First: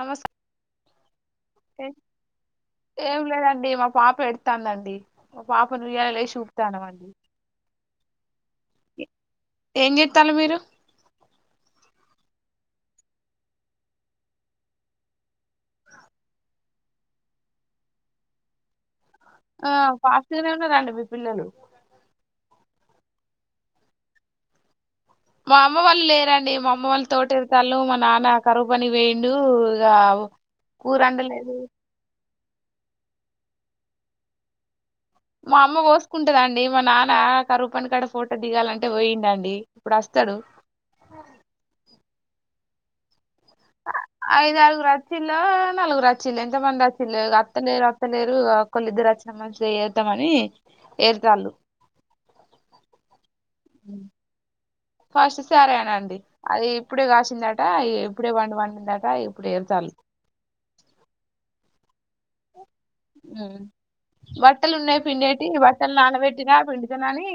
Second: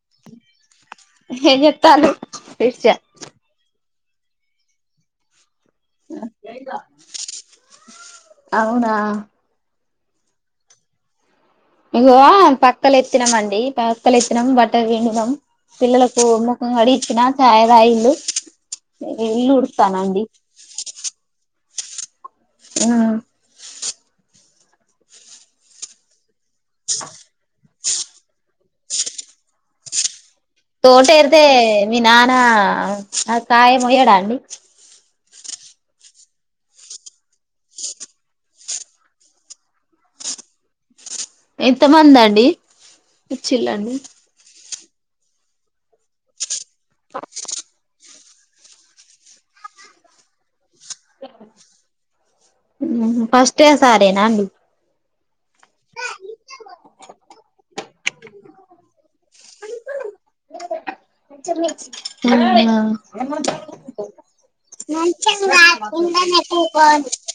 నమస్తే ఏంచేత్తలు [inaudible] ఏం లేదండి మా పాప ఎదుత్తందండి పాపను ఊయాలలా ఎసి ఊపుతానం అండి అవునా ఏం జెత్తలు మీరు ఇగో పక్కలెత్తినం అండి పక్కలెత్తినం బట్టల్ పిండినం పిల్లలకు ముఖం కడిగిచ్చిన చాయ తాగిల్లు ఆ ఫాస్టుగానే ఉన్నారండి మీ పిల్లలు ఉమ్ మా అమ్మ వాళ్ళు లేరన్ డి మా అమ్మ వాళ్ళ తోట ఎరుతన్లు మా నాన్న కరువు పనికి పోయిండు [unintelligible] తోట ఇరతే అండలేదు మీ నా నా ఆ కాయ మొయ్యడ అండి మా అమ్మ పోసుకుంటదండి మా నాన్న కరువుపని కాడా ఫోటో దిగాలన్ టె పోయిండు అండి ఇప్పుడు అస్తడు ఎంత మంది అండి ఇచ్చిళ్ళని రచ్చిలో నాలుగురు అచ్చిన్ ఎంత మంది అచ్చిన్లో ఇగ అత్తలేరు తలేరు ఒకళ్ళు ఇద్దరు వచ్చిన మంచిదే చేద్దామని ఏరుతాళ్ళు ఊహు ఫస్ట్ డే సారేనా అండి ఫస్ట్ సారే అనా అండి అది ఇప్పుడే కాసిందట ఇప్పుడే వండి పండిందట ఇప్పుడు ఏచాల ఉహు బట్టలు ఉన్నాయి పిండేటి బట్టలు నానబెట్టినా పిండితన అని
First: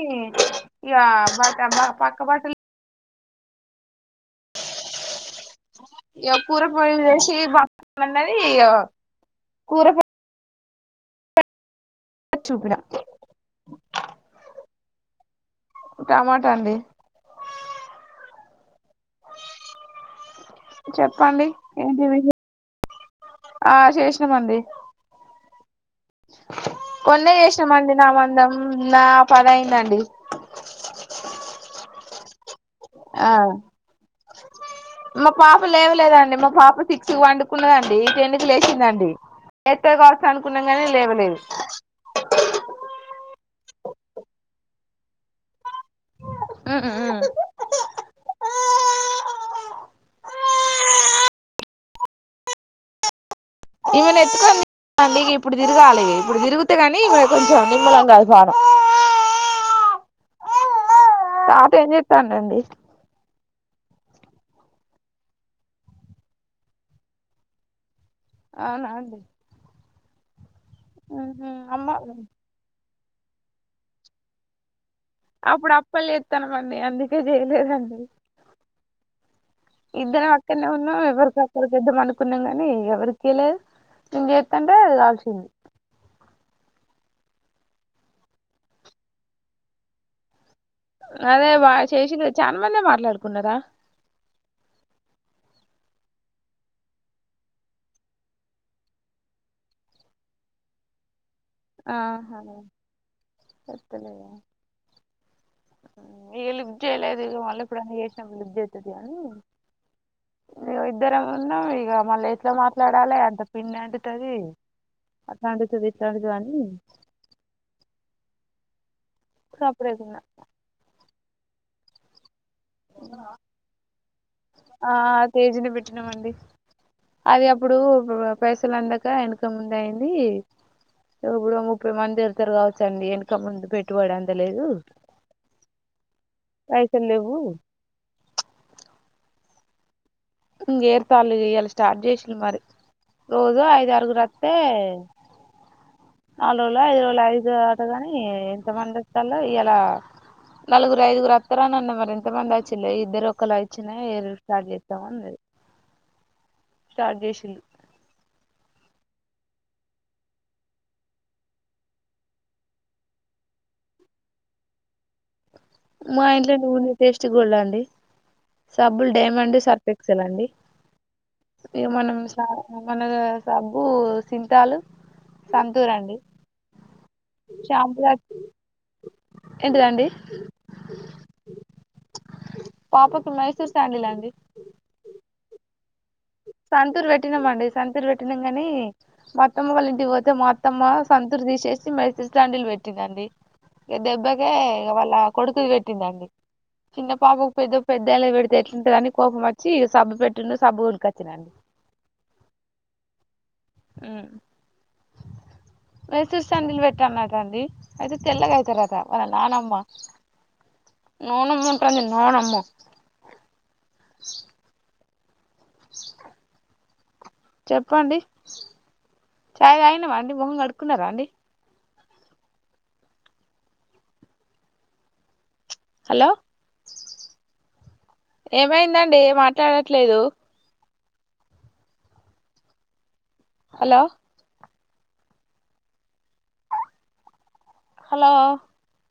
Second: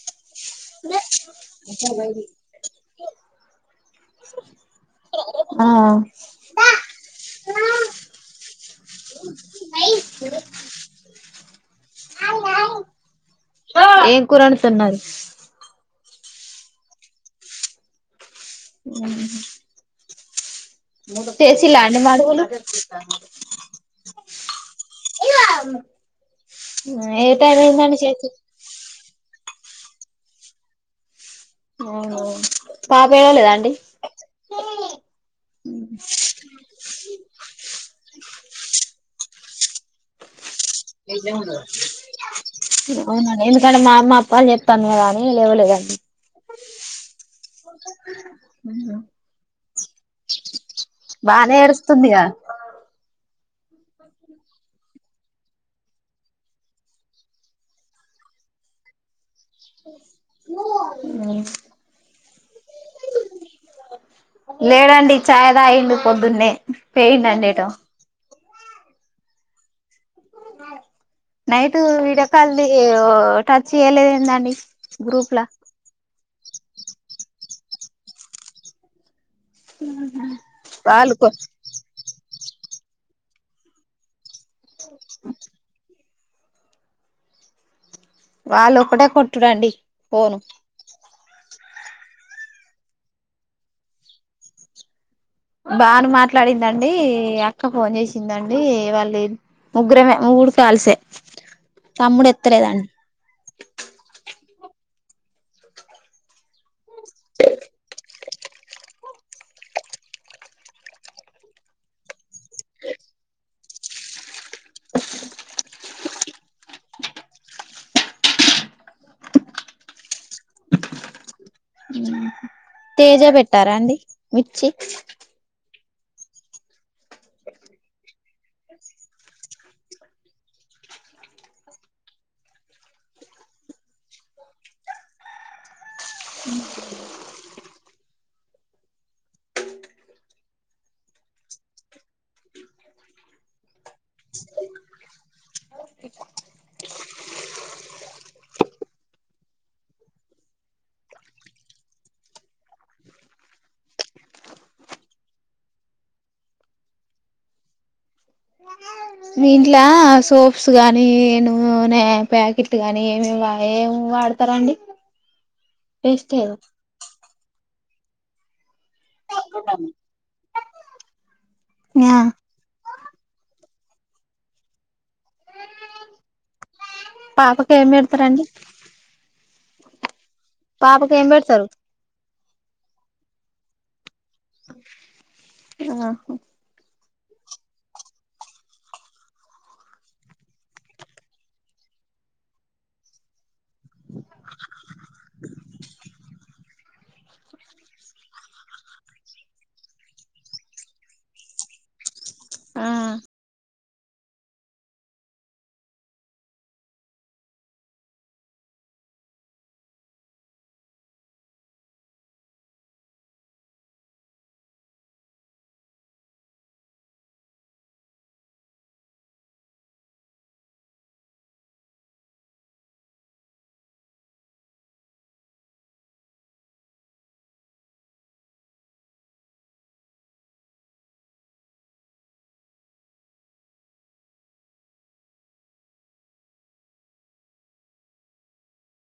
ఇక బట్ట పక్క బట్టలు ఆ ఇో కూరపోడి విదేశ బ అన్నది కూరపో చూపిన ఏం కూర ఒండుతున్నారు టమాటా అండి ఉహు చెప్పండి చేసి అ ఏంటి మడు విష ఆ చేసినామండి ఏ కొన్నే టై చేసి పది అయిందండీ అవునవును ఆ మా పాప లేవలేదండి మా పాప సిక్స్ వండుకున్నదండి ఇకె లేచిందండి ఎత్ వర్షానికి కున్నాం ని లేవలేదు అవునండి ఎందుకంటే మా అమ్మ అప్పలు చేత్తంది కదా అనీ లేవలేదండి ఆ ఆ ఉహు బానే ఎడుస్తుందిగా ఈమెను ఎత్తుకొనిండి ఇక ఇప్పుడు తిరగాలిి ఇప్పుడు తిరుగితే కాని ఈ కొంచెం నిమ్మలం కాదు ఫడం ఉ తాత ఏం చెతానండి లేడండి చాయ్ తాగిండు పొద్దున్నే పోయిండండి ఏటో అవునా అండి నైట్ అమ్మ వీడియో కాల్ ది ఈ టచ్ చేయలేదు ఏందండి గ్రూప్ లా అప్పుడు అప్పలే తనమని అందుకే చేయలేదండి ఇద్దరం అక్కనే ఉన్న వాళ్ళు ఇవరుసక్కకిద్ద మనకు న్నాం కానీ ఎవరికే ఇం అంటే కాల్సింది వాళ్ళు ఒక్కటే కొట్టుడండి పోను అదే వా చేసిి తెచ్చ చానా మంది మాట్లాడుకున్నారా బానే మాట్లాడిందండి అక్క ఫోన్ చేసిందండి వాళ్ళు ముగ్గురమే మూడు కాల్సే తమ్ముడు ఆహా ఎత్తలేదండి ఎతే ఏలి చేయలేదు ఇ వాళ్ళ ఇప్పుడు అ అవుతుంది కానీ ను ఇద్దర ఏ ఉన్నాం ఇక మళ్ళీ ఎట్లా మాట్లాడాలి అంత పిండి అంటతుంది అట్లాంటతుంది ఎట్లాంటది అని సపడదున్నా తేజ పెట్టారా అండి మిర్చి చిమండి అది అప్పుడు పైసలు అందాక వెనక ముందు అయింది ఇప్పుడు ముప్పై మంది తిడతారు కావచ్చండి వెనక ముందు పెట్టుబడు అందలేదు పైసలు లేవు ఇంగేర్ తాళ్ళు ఇయాలి స్టార్ట్ చేసిన మరి రోజు ఐదురుగురస్తే నాలు రోజులు ఐదు రోజుల ఐదు ఆటగాని ఎంతమంది వస్తలో ఇయలా నలుగురు ఐదుగురు వస్తారని అండి మరి ఎంత మంది వచ్చిలే ఇద్దరు ఒకళ్ళు వచ్చిన స్టార్ట్ చేస్తాముది స్టార్ట్ చేసింది మీ ఇంట్ల సోప్స్ గానీ నూనే ప్యాకెట్లు గానీ ఏమే ఏ వాడతారా అండి మా ఇంట్ల నువ్వుల నూనె ఇష్టం మచ్చిగోల్డ్ అండి సబ్బులు డైమండ్ సర్పెక్సల్ అండి ఏ మనం స మన సబ్బు సింతాలు సంతూరండి పాపకి ఏమి పెడతారండి ఎంటిదండి పాపకి ఏం పెడతారు మైసూరు శాండిల్ అండి [inaudible] ఆహా సంతూర్ పెట్టినామండి సంతూర్ పెట్నం కాని మా అత్తమ్మ వాళ్ళ ఇంటికి పోతే మా అత్తమ్మ సంతూర్ తీసేసి మైసూరు శాండిల్ పెట్టిందండి ఇక దెబ్బకే ఇ వాళ్ళ కొడుకులు పెట్టిందండి చిన్న పాపకు పెద్ద పెద్దళ్ళ పెడితే ఎట్లాంటదని కోపంచ్చి సబ్బు పెట్టుండు సబ్బ కొడుక వచ్చినండి ఆ ఊ మైసూరు శాండిల్ పెట్టానుట అండి అయితే తెల్లగ అవుతారట వాళ్ళ నానమ్మ అంటంది నానమ్మ [inaudible] చెప్పండి చాయ్ తాగినవ అండి మొహం కడుక్కున్నారా అండి హలో ఏమైందండి మాట్లాడట్లేదు హలో హలో